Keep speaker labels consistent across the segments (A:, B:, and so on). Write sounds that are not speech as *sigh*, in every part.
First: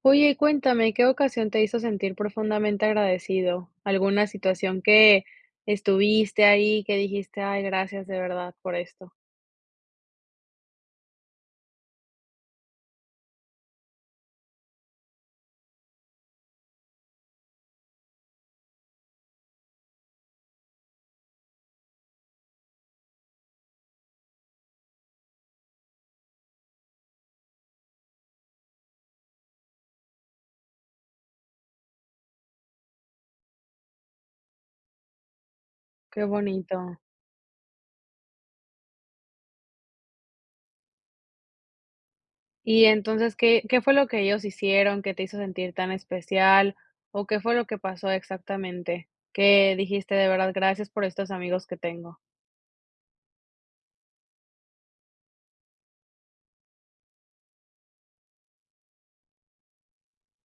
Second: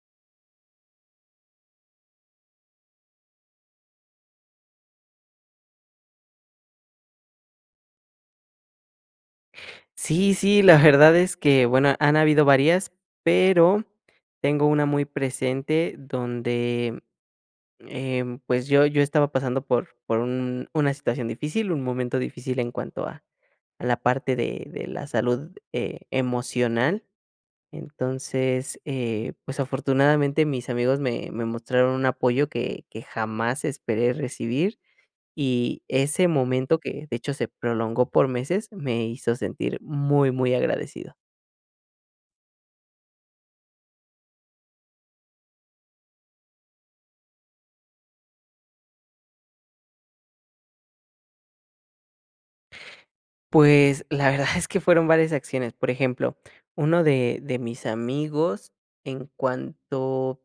A: Oye, y cuéntame, ¿qué ocasión te hizo sentir profundamente agradecido? ¿Alguna situación que estuviste ahí, que dijiste, ay, gracias de verdad por esto?
B: Sí, sí, la verdad es que, bueno, han habido varias, pero tengo una muy presente donde, pues, yo estaba pasando por un una situación difícil, un momento difícil en cuanto a la parte de la salud, emocional. Entonces, pues, afortunadamente mis amigos me mostraron un apoyo que jamás esperé recibir. Y
A: Qué
B: ese momento
A: bonito.
B: que, de hecho, se prolongó por meses, me hizo sentir muy, muy agradecido.
A: Y entonces, ¿qué fue lo que ellos hicieron que te hizo sentir tan especial? ¿O qué fue lo que pasó exactamente? Que dijiste de verdad, gracias por estos amigos que tengo.
B: Pues, la verdad *laughs* es que fueron varias acciones. Por ejemplo, uno de mis amigos, en cuanto,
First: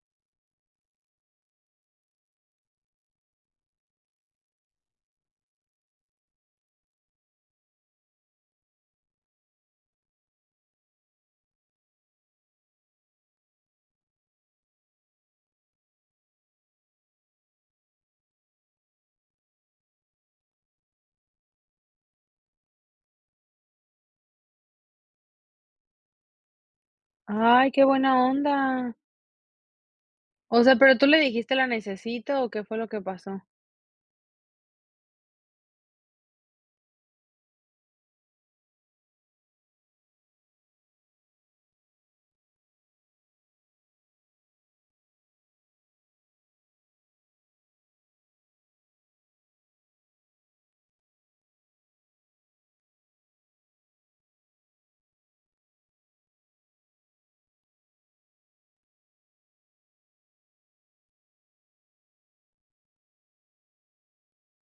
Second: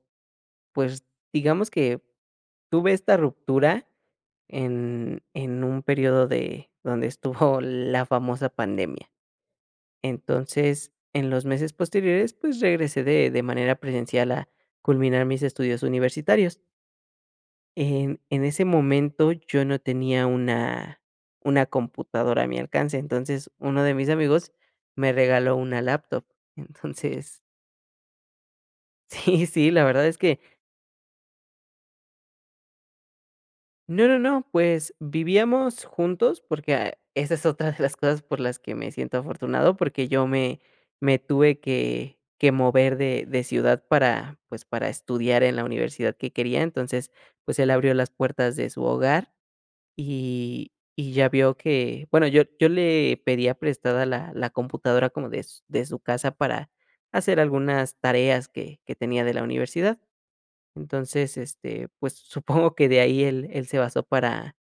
B: pues, digamos que tuve esta ruptura en un periodo de donde estuvo *laughs* la famosa pandemia. Entonces, en los meses posteriores, pues, regresé de manera presencial a culminar mis estudios universitarios. En ese momento, yo no tenía una computadora a mi alcance. Entonces, uno de mis amigos me regaló una laptop. Entonces,
A: Ay, qué buena onda.
B: *laughs* sí, sí, la verdad es que
A: O sea, ¿pero tú le dijiste la necesito o qué fue lo que pasó?
B: no, no, no, pues, vivíamos juntos, porque, ah, esa es otra de las cosas por las que me siento afortunado, porque yo me tuve que mover de ciudad para, pues, para estudiar en la universidad que quería. Entonces, pues, él abrió las puertas de su hogar. Y ya vio que, bueno, yo le pedía prestada la computadora como de su casa para hacer algunas tareas que tenía de la universidad. Entonces, este, pues, *laughs* supongo que de ahí él se basó para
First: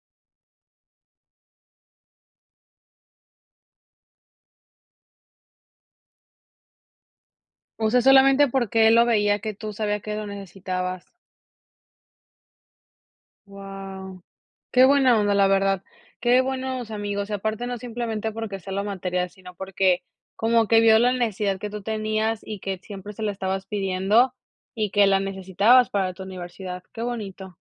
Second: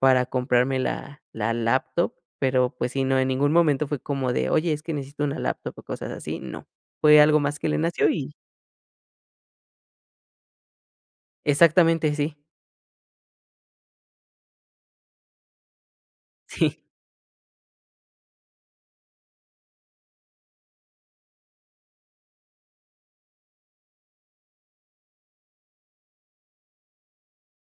B: para comprarme la laptop, pero, pues sí, no, en ningún momento fue como de: "Oye, es que necesito una laptop", o cosas así, no. Fue algo más que le
A: O sea,
B: nació y,
A: solamente porque él lo veía que tú sabías que lo necesitabas.
B: exactamente, sí,
A: Wow. Qué buena onda, la verdad. Qué
B: *laughs* sí,
A: buenos amigos. Y aparte no simplemente porque sea lo material, sino porque como que vio la necesidad que tú tenías y que siempre se la estabas pidiendo y que la necesitabas para tu universidad. Qué bonito.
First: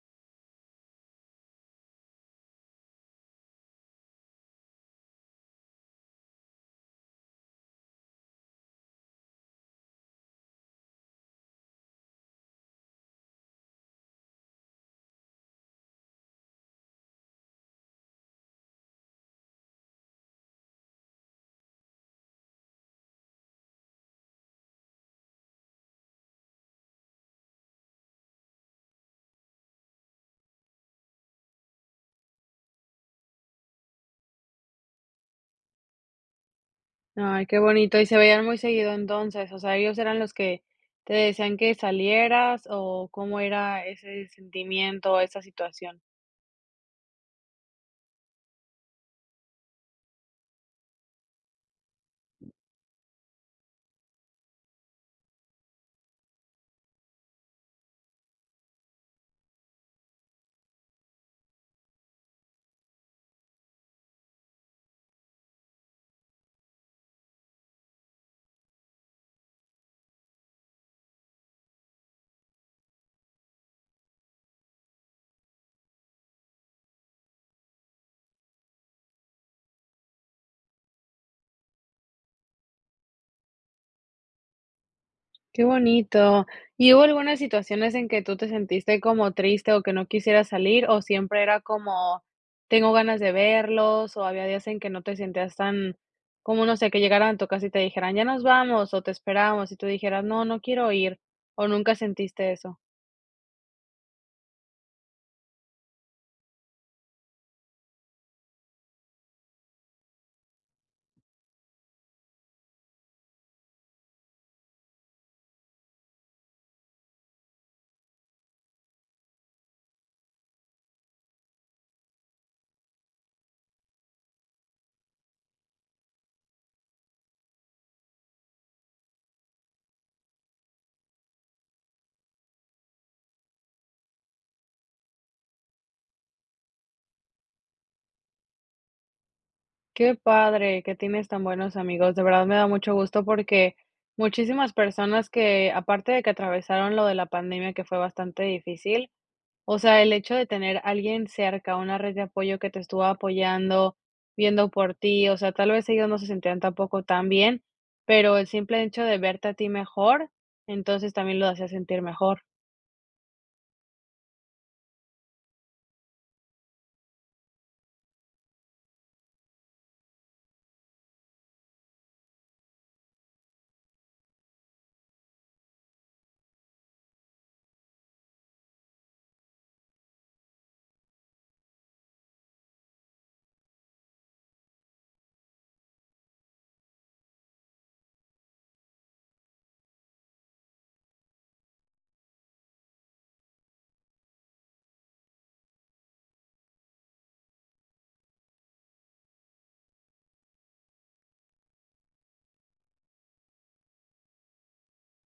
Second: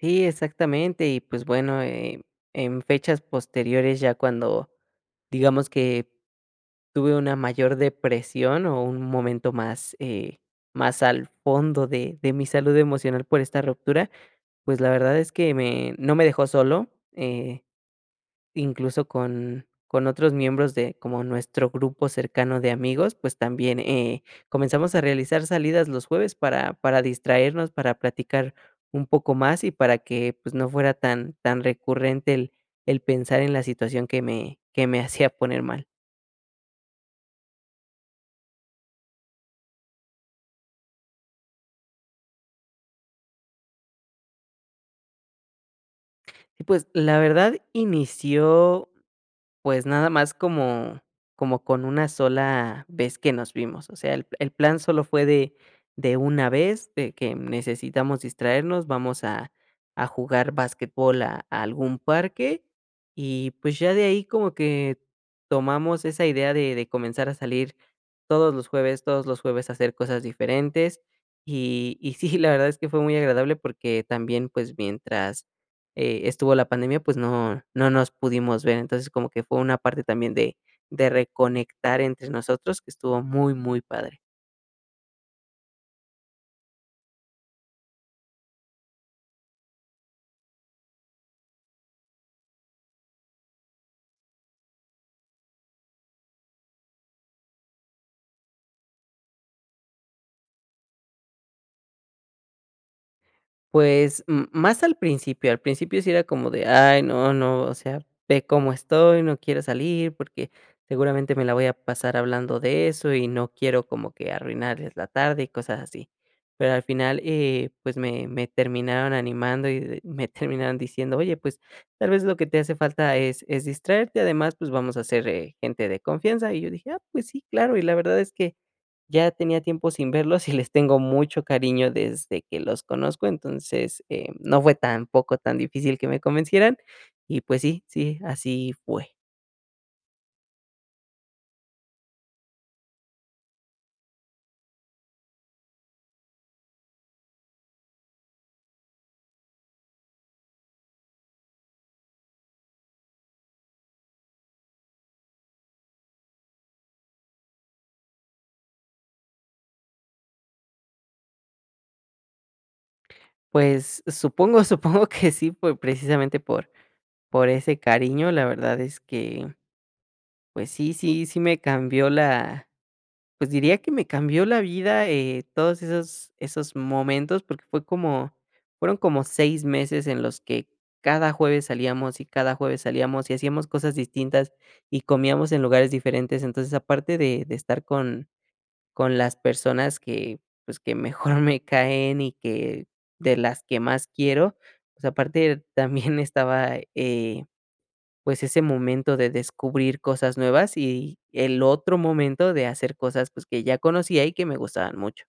B: sí, exactamente. Y, pues, bueno, en fechas posteriores, ya cuando, digamos que tuve una mayor depresión o un momento más, más al fondo de, mi salud emocional por esta ruptura, pues la verdad es que no me dejó solo, eh, incluso con, otros miembros de como nuestro grupo cercano de amigos, pues también comenzamos a realizar salidas los jueves para, distraernos, para platicar un poco más y para que pues no fuera tan, tan recurrente el pensar en la situación que me *laughs* hacía poner mal.
A: Ay, qué bonito. ¿Y se veían muy seguido entonces? O sea, ¿ellos eran los que te decían que salieras o cómo era ese sentimiento, esa situación?
B: Y pues, la verdad inició, pues, nada más como con una sola vez que nos vimos. O sea, el plan solo fue de una vez, de que necesitamos distraernos, vamos a jugar básquetbol a algún parque, y, pues, ya de ahí como que tomamos esa idea de comenzar a salir todos los jueves, hacer cosas diferentes. Y sí, la verdad es que fue muy agradable porque también, pues, mientras, estuvo la pandemia, pues, no nos pudimos ver. Entonces, como que fue una parte también de reconectar entre nosotros, que estuvo muy, muy padre.
A: Qué bonito. ¿Y hubo algunas situaciones en que tú te sentiste como triste o que no quisieras salir, o siempre era como tengo ganas de verlos, o había días en que no te sentías tan, como no sé, que llegaran a tu casa y te dijeran ya nos vamos, o te esperamos, y tú dijeras no, no quiero ir, o nunca sentiste eso?
B: Pues, m más al principio sí era como de: "Ay, no, no, o sea, ve cómo estoy, no quiero salir porque seguramente me la voy a pasar hablando de eso y no quiero como que arruinarles la tarde", y cosas así. Pero al final, pues me terminaron animando y de me *laughs* terminaron diciendo: "Oye, pues tal vez lo que te hace falta es distraerte, además, pues vamos a ser, gente de confianza". Y yo dije: "Ah, pues sí, claro". Y la verdad es que ya tenía tiempo sin verlos y les tengo mucho cariño desde que los conozco. Entonces, no fue tampoco tan difícil que me convencieran y, pues sí, sí, así fue.
A: Qué padre que tienes tan buenos amigos. De verdad me da mucho gusto porque muchísimas personas que, aparte de que atravesaron lo de la pandemia, que fue bastante difícil, o sea, el hecho de tener alguien cerca, una red de apoyo que te estuvo apoyando, viendo por ti, o sea, tal vez ellos no se sentían tampoco tan bien, pero el simple hecho de verte a ti mejor, entonces también lo hacía sentir mejor.
B: Pues supongo *laughs* supongo que sí, por precisamente por ese cariño, la verdad es que, pues sí, sí, sí, me cambió la Pues diría que me cambió la vida, todos esos momentos, porque fueron como 6 meses en los que cada jueves salíamos, y cada jueves salíamos, y hacíamos cosas distintas, y comíamos en lugares diferentes. Entonces, aparte de estar con las personas que, pues, que mejor *laughs* me caen y que de las que más quiero, pues, aparte también estaba, pues, ese momento de descubrir cosas nuevas y el otro momento de hacer cosas, pues, que ya conocía y que me gustaban mucho.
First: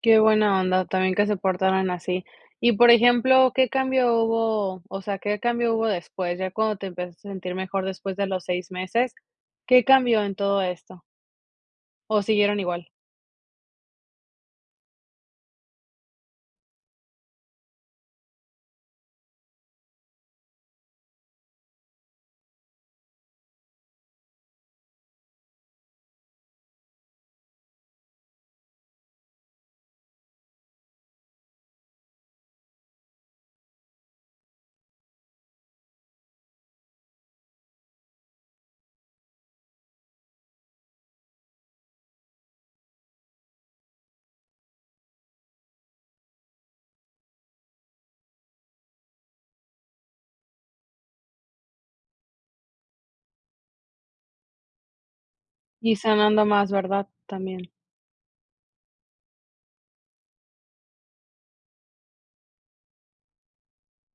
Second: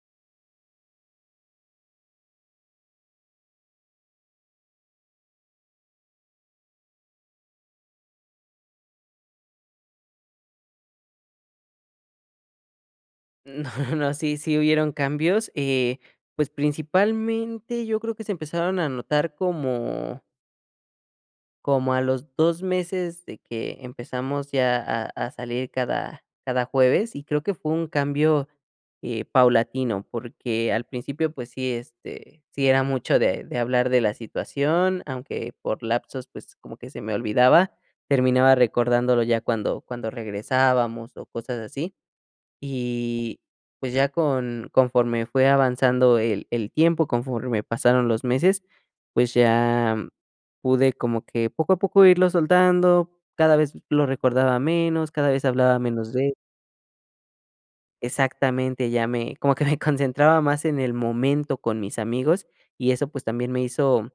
A: Qué buena onda, también que se portaron así. Y por ejemplo, ¿qué cambio hubo? O sea, ¿qué cambio hubo después? Ya cuando te empezaste a sentir mejor después de los 6 meses, ¿qué cambió en todo esto? ¿O siguieron igual?
B: No, *laughs* no, sí, sí hubieron cambios, pues, principalmente yo creo que se empezaron a notar como a los 2 meses de que empezamos ya a salir cada jueves, y creo que fue un cambio, paulatino, porque al principio, pues sí, este, sí era mucho de hablar de la situación, aunque por lapsos, pues, como que se me olvidaba, terminaba recordándolo ya cuando regresábamos o cosas así. Y pues ya conforme fue avanzando el tiempo, conforme pasaron los meses, pues ya pude como que poco a poco irlo soltando, cada vez lo recordaba menos, cada vez hablaba
A: Y
B: menos de él.
A: sanando más, ¿verdad? También.
B: Exactamente, ya me como que me *laughs* concentraba más en el momento con mis amigos y eso pues también me hizo,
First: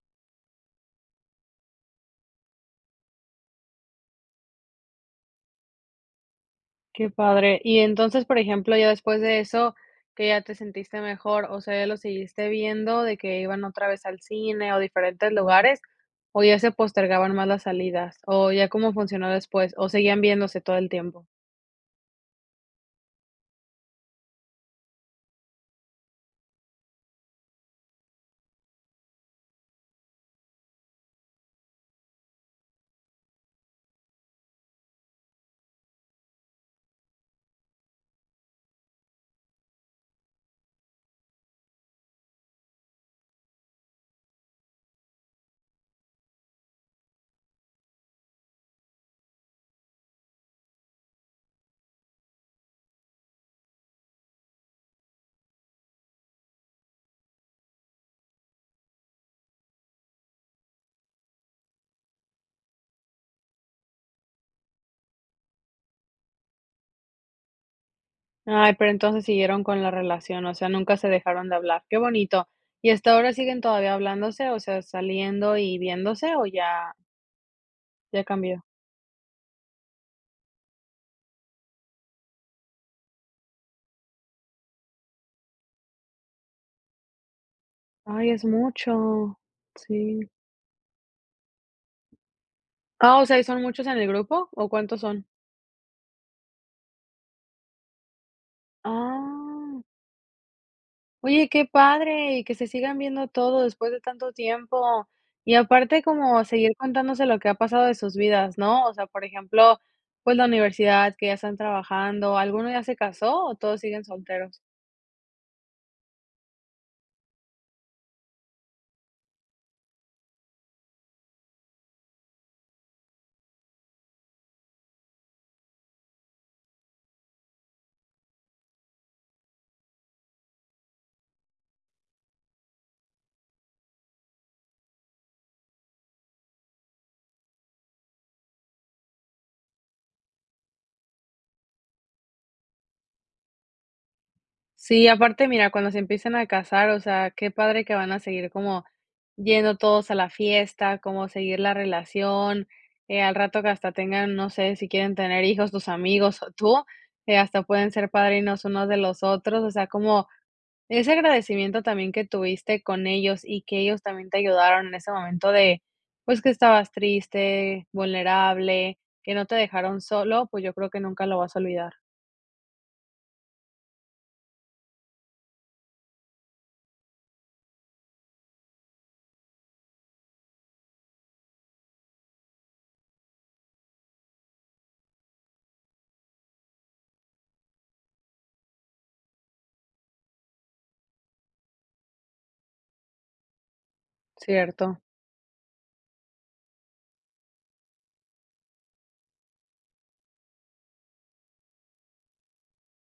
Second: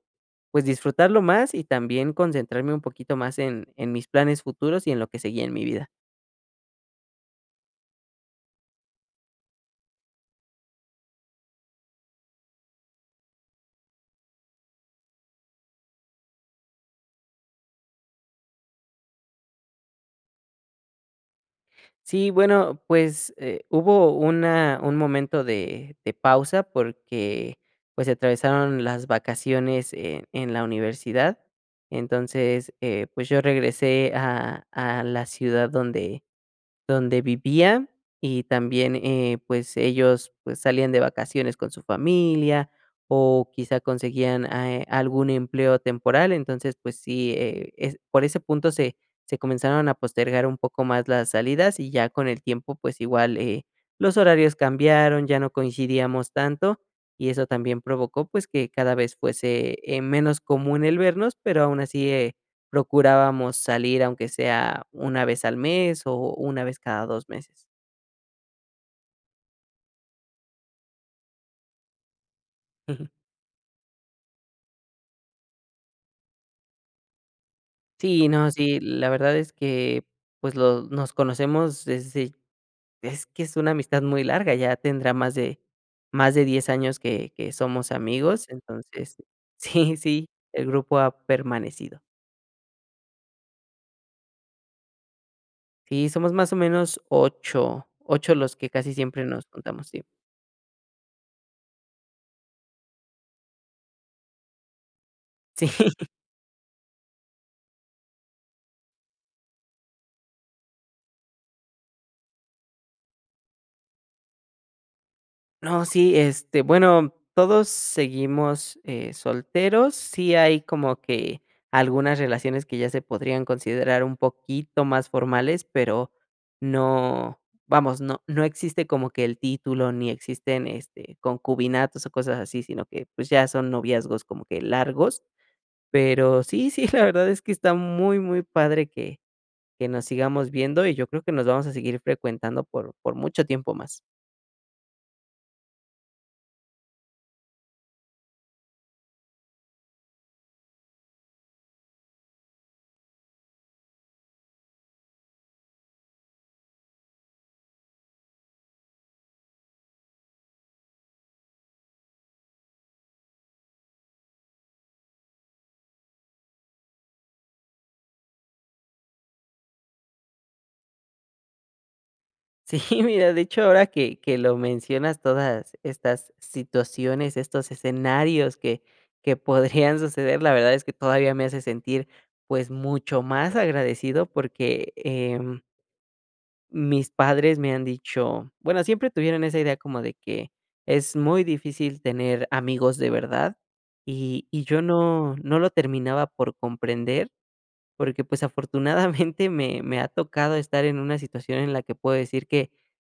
B: pues, disfrutarlo más y también concentrarme un poquito más en mis planes futuros y en lo que seguía en mi vida.
A: Qué padre. Y entonces, por ejemplo, ya después de eso, que ya te sentiste mejor, o sea, ¿ya lo seguiste viendo de que iban otra vez al cine o diferentes lugares, o ya se postergaban más las salidas, o ya cómo funcionó después, o seguían viéndose todo el tiempo?
B: Sí, bueno, pues, hubo una un momento de pausa porque, pues, se atravesaron las vacaciones en la universidad. Entonces, pues, yo regresé a la ciudad donde vivía y también, pues, ellos, pues, salían de vacaciones con su familia o quizá conseguían, algún empleo temporal. Entonces, pues sí, es por ese punto se comenzaron a postergar un poco más las salidas y ya con el tiempo, pues, igual, los horarios cambiaron, ya no coincidíamos tanto, y eso también provocó, pues, que cada vez fuese, menos común el vernos, pero aún así, procurábamos salir, aunque sea una vez al mes o una vez cada 2 meses.
A: Ay, pero entonces siguieron con la relación, o sea, nunca se dejaron de hablar. Qué bonito. ¿Y hasta
B: *laughs*
A: ahora siguen todavía hablándose, o sea, saliendo y viéndose, o ya
B: Sí, no,
A: cambió?
B: sí, la verdad es que, pues, lo nos conocemos desde, es que es una amistad muy larga, ya tendrá más de 10 años que somos
A: Ay, es
B: amigos, entonces *laughs*
A: mucho.
B: sí, sí,
A: Sí.
B: el grupo ha permanecido.
A: Ah, o sea, ¿y son muchos en el grupo, o cuántos son?
B: Sí, somos más o menos ocho los que casi siempre nos
A: Ah,
B: juntamos, sí.
A: oye, qué padre, y que se sigan viendo todo después de tanto tiempo. Y
B: *laughs*
A: aparte
B: Sí.
A: como seguir contándose lo que ha pasado de sus vidas, ¿no? O sea, por ejemplo, pues la universidad, que ya están trabajando, ¿alguno ya se casó o todos siguen solteros?
B: No, sí, este, bueno, todos seguimos, solteros. Sí hay como que algunas relaciones que ya se podrían considerar un poquito más formales, pero no, vamos, no existe como que el título, ni existen, este, concubinatos o cosas así, sino que, pues, ya son noviazgos como que largos. Pero sí, sí, *laughs* la verdad es que está muy, muy padre que nos sigamos viendo, y yo creo que nos vamos a seguir frecuentando por mucho tiempo más.
A: Sí, aparte, mira, cuando se empiecen a casar, o sea, qué padre que van a seguir como yendo todos a la fiesta, como seguir la relación, al rato que hasta tengan, no sé, si quieren tener hijos, tus amigos o tú, hasta pueden ser padrinos unos de los otros, o sea, como ese agradecimiento también que tuviste con ellos y que ellos también te ayudaron en ese momento de, pues que estabas triste, vulnerable, que no te dejaron solo, pues yo creo que nunca lo vas a olvidar,
B: Sí, *laughs* mira, de hecho, ahora que lo mencionas, todas estas situaciones, estos escenarios que podrían *laughs* suceder, la verdad es que todavía me hace sentir, pues, mucho más agradecido porque, mis padres me han dicho, bueno, siempre tuvieron esa idea como de que es muy difícil tener amigos de verdad, y yo
A: ¿cierto?
B: no lo terminaba por comprender, porque, pues, afortunadamente *laughs* me ha tocado estar en una situación en la que puedo decir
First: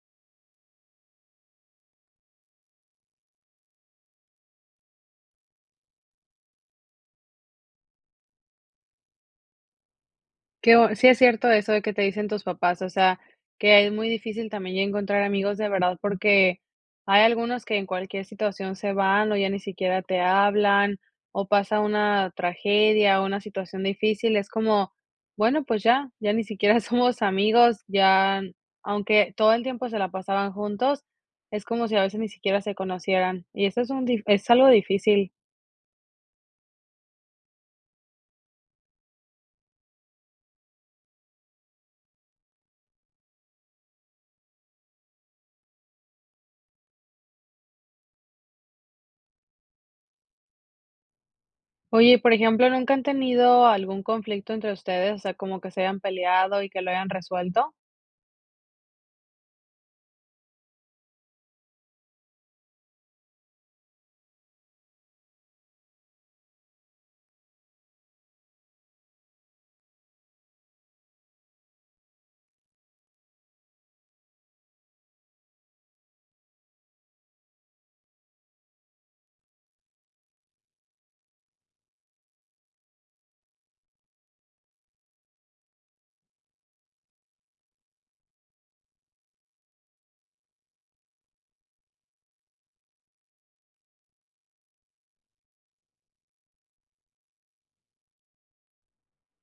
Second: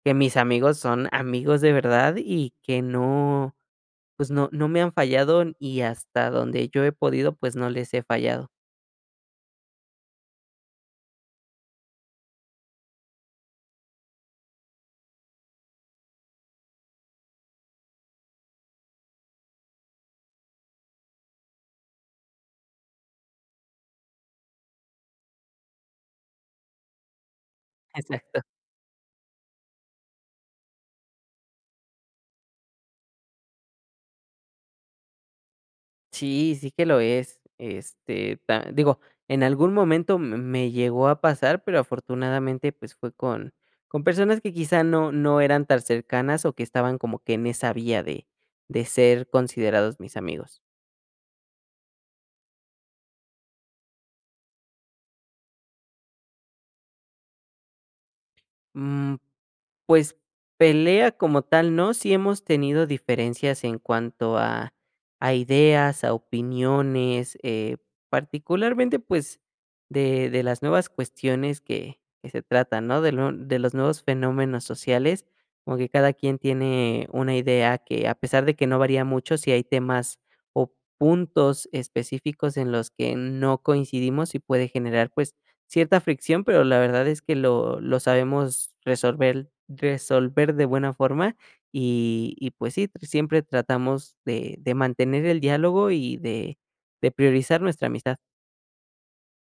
B: que mis amigos son amigos de verdad y que no, pues no, no me han fallado y hasta donde yo he podido, pues no les he fallado.
A: Qué bo, sí es cierto eso de que te dicen tus papás, o sea, que es muy difícil también ya encontrar amigos de verdad, porque hay algunos que en cualquier situación se van o ya ni siquiera te hablan, o pasa una tragedia, o una situación difícil, es como, bueno, pues ya, ya ni siquiera *laughs* somos amigos,
B: Exacto.
A: ya, aunque todo el tiempo se la pasaban juntos, es como si a veces ni siquiera se conocieran, y eso es un dif, es algo difícil.
B: Sí, sí que lo es. Este, digo, en algún momento me llegó a pasar, pero afortunadamente pues fue con personas que quizá no, no eran tan cercanas o que estaban como que en esa vía de ser considerados mis amigos.
A: Oye, y por ejemplo, ¿nunca han tenido algún conflicto entre ustedes? O sea, como que se hayan peleado y que lo hayan resuelto.
B: Mm, Pues, pelea como tal no, sí hemos tenido diferencias en cuanto a ideas, a opiniones, particularmente, pues, de las nuevas cuestiones que se tratan, ¿no? De los nuevos fenómenos sociales, como que cada quien tiene una idea que, a pesar de que no varía mucho, si hay temas o puntos específicos en los que no coincidimos y puede generar, pues, cierta fricción, pero la verdad es que lo sabemos resolver de buena forma y pues sí, siempre tratamos de mantener el diálogo y de priorizar nuestra amistad.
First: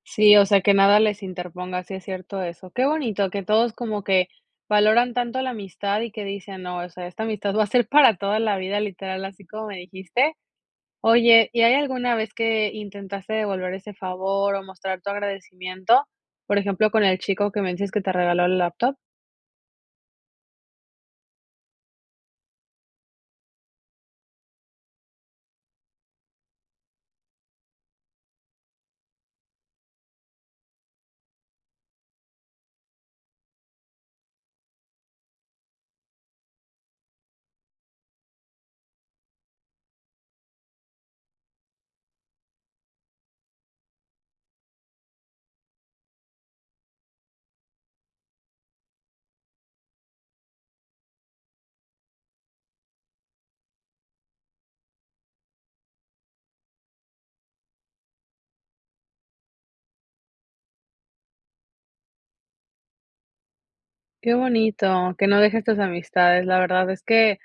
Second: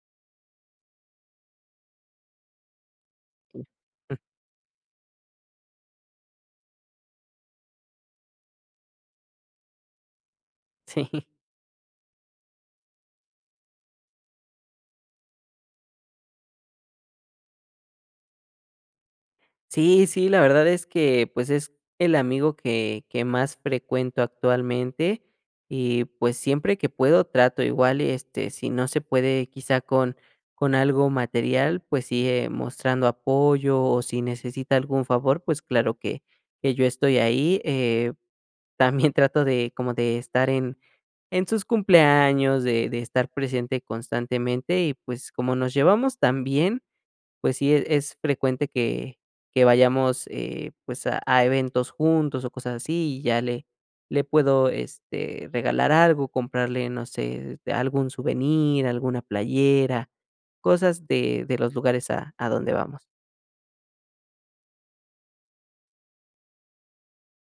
A: Sí, o sea, que nada les interponga, sí es cierto eso. Qué bonito que todos como que
B: *laughs*
A: valoran tanto la amistad y que dicen, no, o sea, esta amistad va a ser para toda la vida, literal, así como me dijiste.
B: Sí.
A: Oye, ¿y hay alguna vez que intentaste devolver ese favor o mostrar tu agradecimiento? Por ejemplo, con el chico que me dices que te regaló el laptop.
B: Sí, sí, la verdad es que, pues, es el amigo que más frecuento actualmente y, pues, siempre que puedo trato igual, este, si no se puede quizá con algo material, pues sí, mostrando apoyo o si necesita algún favor, pues claro que yo estoy ahí. *laughs* También trato de como de estar en sus cumpleaños, de estar presente constantemente y, pues, como nos llevamos también, pues sí, es frecuente que vayamos, pues, a eventos juntos o cosas así, y ya le puedo, este, regalar algo, comprarle, no sé, algún souvenir, alguna playera, cosas de los lugares a donde vamos.
A: Qué bonito, que no dejes tus amistades. La verdad es que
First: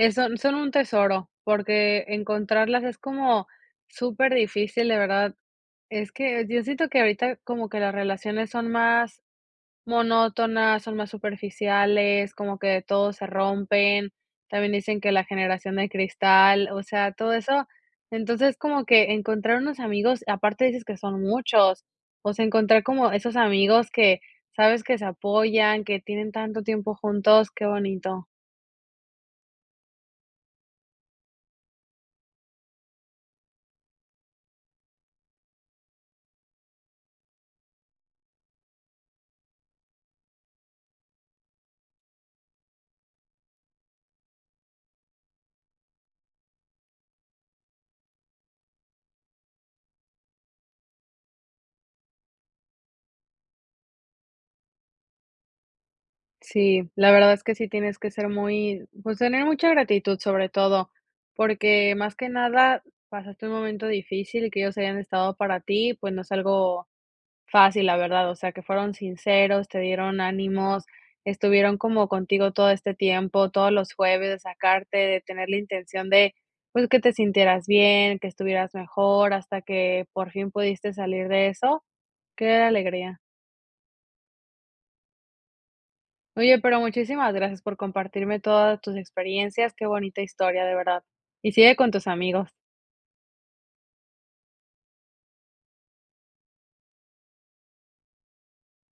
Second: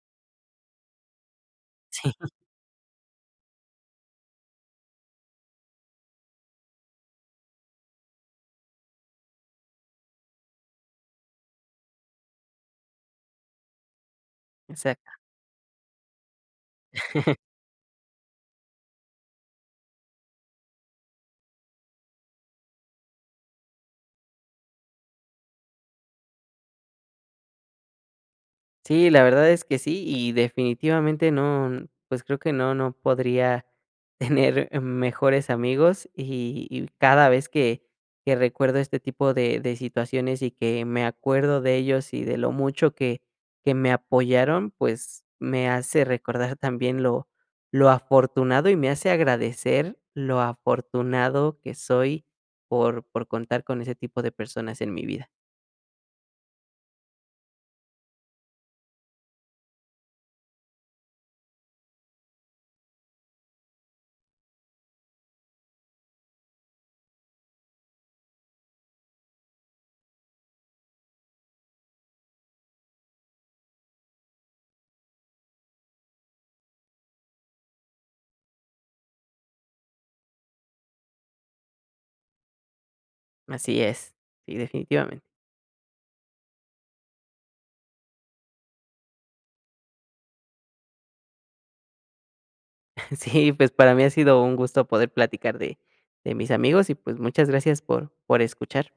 A: eh, son un tesoro, porque
B: Sí,
A: encontrarlas es como súper difícil de verdad. Es que yo siento que ahorita como que las relaciones son más monótonas, son más superficiales, como que todos se rompen. También dicen
B: exacto.
A: que la generación de cristal, o sea, todo eso. Entonces, como que encontrar unos amigos, aparte dices que son muchos, o sea, encontrar como esos amigos que sabes que se apoyan, que tienen tanto tiempo juntos, qué bonito.
B: Sí, la verdad es que sí, y definitivamente no, pues creo que no, no podría *laughs* tener mejores amigos y, cada vez que recuerdo este tipo de situaciones y que me acuerdo de ellos y de lo mucho que me apoyaron, pues me hace recordar también lo afortunado y me hace agradecer lo afortunado que soy por contar con ese tipo de personas en mi vida.
A: Sí, la verdad es que sí tienes que ser muy, pues tener mucha gratitud sobre todo, porque más que nada pasaste un momento difícil y que ellos hayan estado para ti, pues no es algo fácil, la verdad, o sea, que fueron sinceros, te dieron ánimos, estuvieron como contigo todo este tiempo, todos los jueves, de sacarte, de tener la intención de, pues que te sintieras bien, que estuvieras mejor, hasta que por fin pudiste salir de eso. Qué alegría.
B: Así es, sí, definitivamente.
A: Oye, pero muchísimas gracias por compartirme todas tus experiencias. Qué bonita historia, de verdad. Y sigue con tus amigos.
B: *laughs* Sí, pues para mí ha sido un gusto poder platicar de mis amigos y pues muchas gracias por escuchar.